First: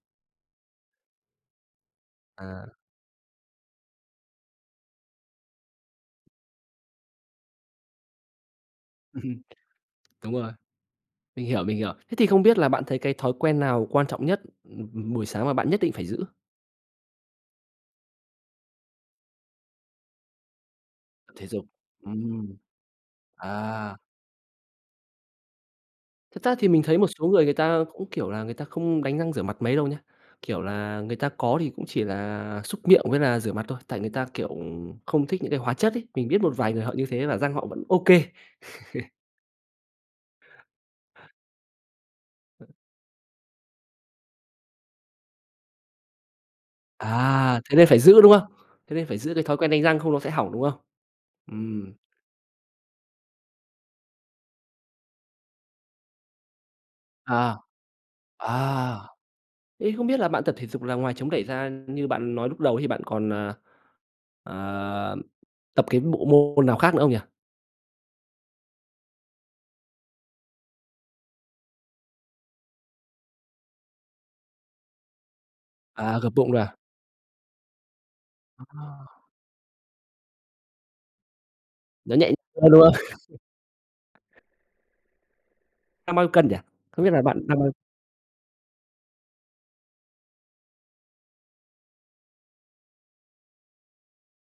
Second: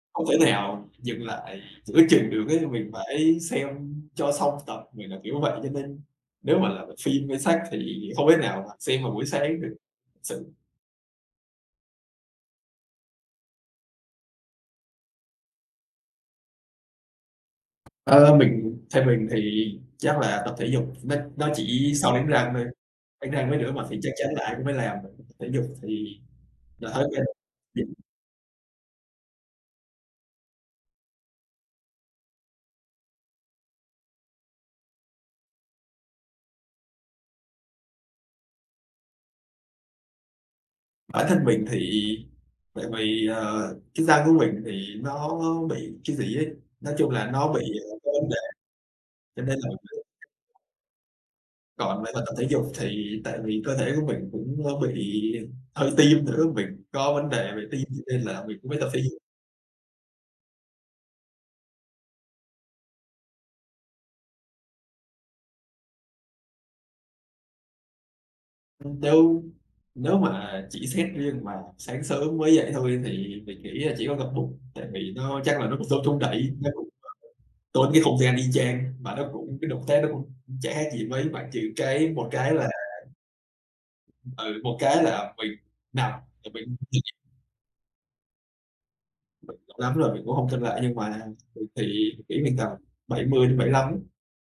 Hông thể nào dừng lại giữa chừng được ấy, À. mình phải xem cho xong tập. Mình là kiểu vậy, cho nên nếu mà là m phim hay sách thì hông thể nào mà xem vào buổi sáng được Đúng sự. rồi. Mình hiểu, mình hiểu. Thế thì không biết là bạn thấy cái thói quen nào quan trọng nhất, ừm, ừm, buổi sáng mà bạn nhất định phải giữ? Ờ, mình theo mình thì chắc là tập thể dục, nó Thể nó dục, chỉ sau đánh răng ừm. thôi, đánh răng với rửa mặt À. thì chắc chắn là ai cũng phải làm rồi, tập thể dục thì Thật ra thì mình là thấy thói một quen. số người, người ta cũng kiểu là người ta không đánh răng rửa mặt mấy đâu nhá. Kiểu là, người ta có thì cũng chỉ là súc miệng với là rửa mặt thôi, tại người ta, kiểu, không thích những cái hóa chất ấy. Mình biết một vài người họ như thế và răng họ vẫn OK. Bản thân mình thì tại vì, ờ, cái da của mình thì nó bị cái gì ấy, nói chung là nó bị, À, thế à, nên phải có giữ, vấn đúng đề. không? Thế nên phải giữ Cho cái thói nên là quen mới đánh răng không nó sẽ hỏng, đúng không? Ừm. Còn phải là tập thể dục, thì tại vì cơ thể của mình cũng, a, bị đau tim nữa, mình có vấn đề À. về tim, cho nên là mình cũng phải tập À! thể dục. Thế không biết là bạn tập thể dục là ngoài chống đẩy ra như bạn nói lúc đầu ấy, thì bạn còn, à, à, tập cái bộ môn nào khác nữa không nhỉ? Ừm, đâu. Nếu mà chỉ xét riêng mà sáng sớm mới dậy thôi thì mình nghĩ là chỉ có gập bụng, tại vì nó chắc là nó cũng giống chống À, gập bụng đẩy, thôi cái à? bụng [unintelligible] tốn cái không gian y chang mà À. nó cũng cái động tác nó cũng chả khác gì mấy. Ngoại trừ cái Nó một nhạy cái như là nhau, đúng không? Ừ, một cái là mình nằm, Đang bao nhiêu cân rồi nhỉ? mình Không biết [unintelligible] là bạn đang bao [unintelligible] Lắm rồi mình cũng hông xem lại, nhưng mà mình thì nghĩ mình tầm 70-75 á.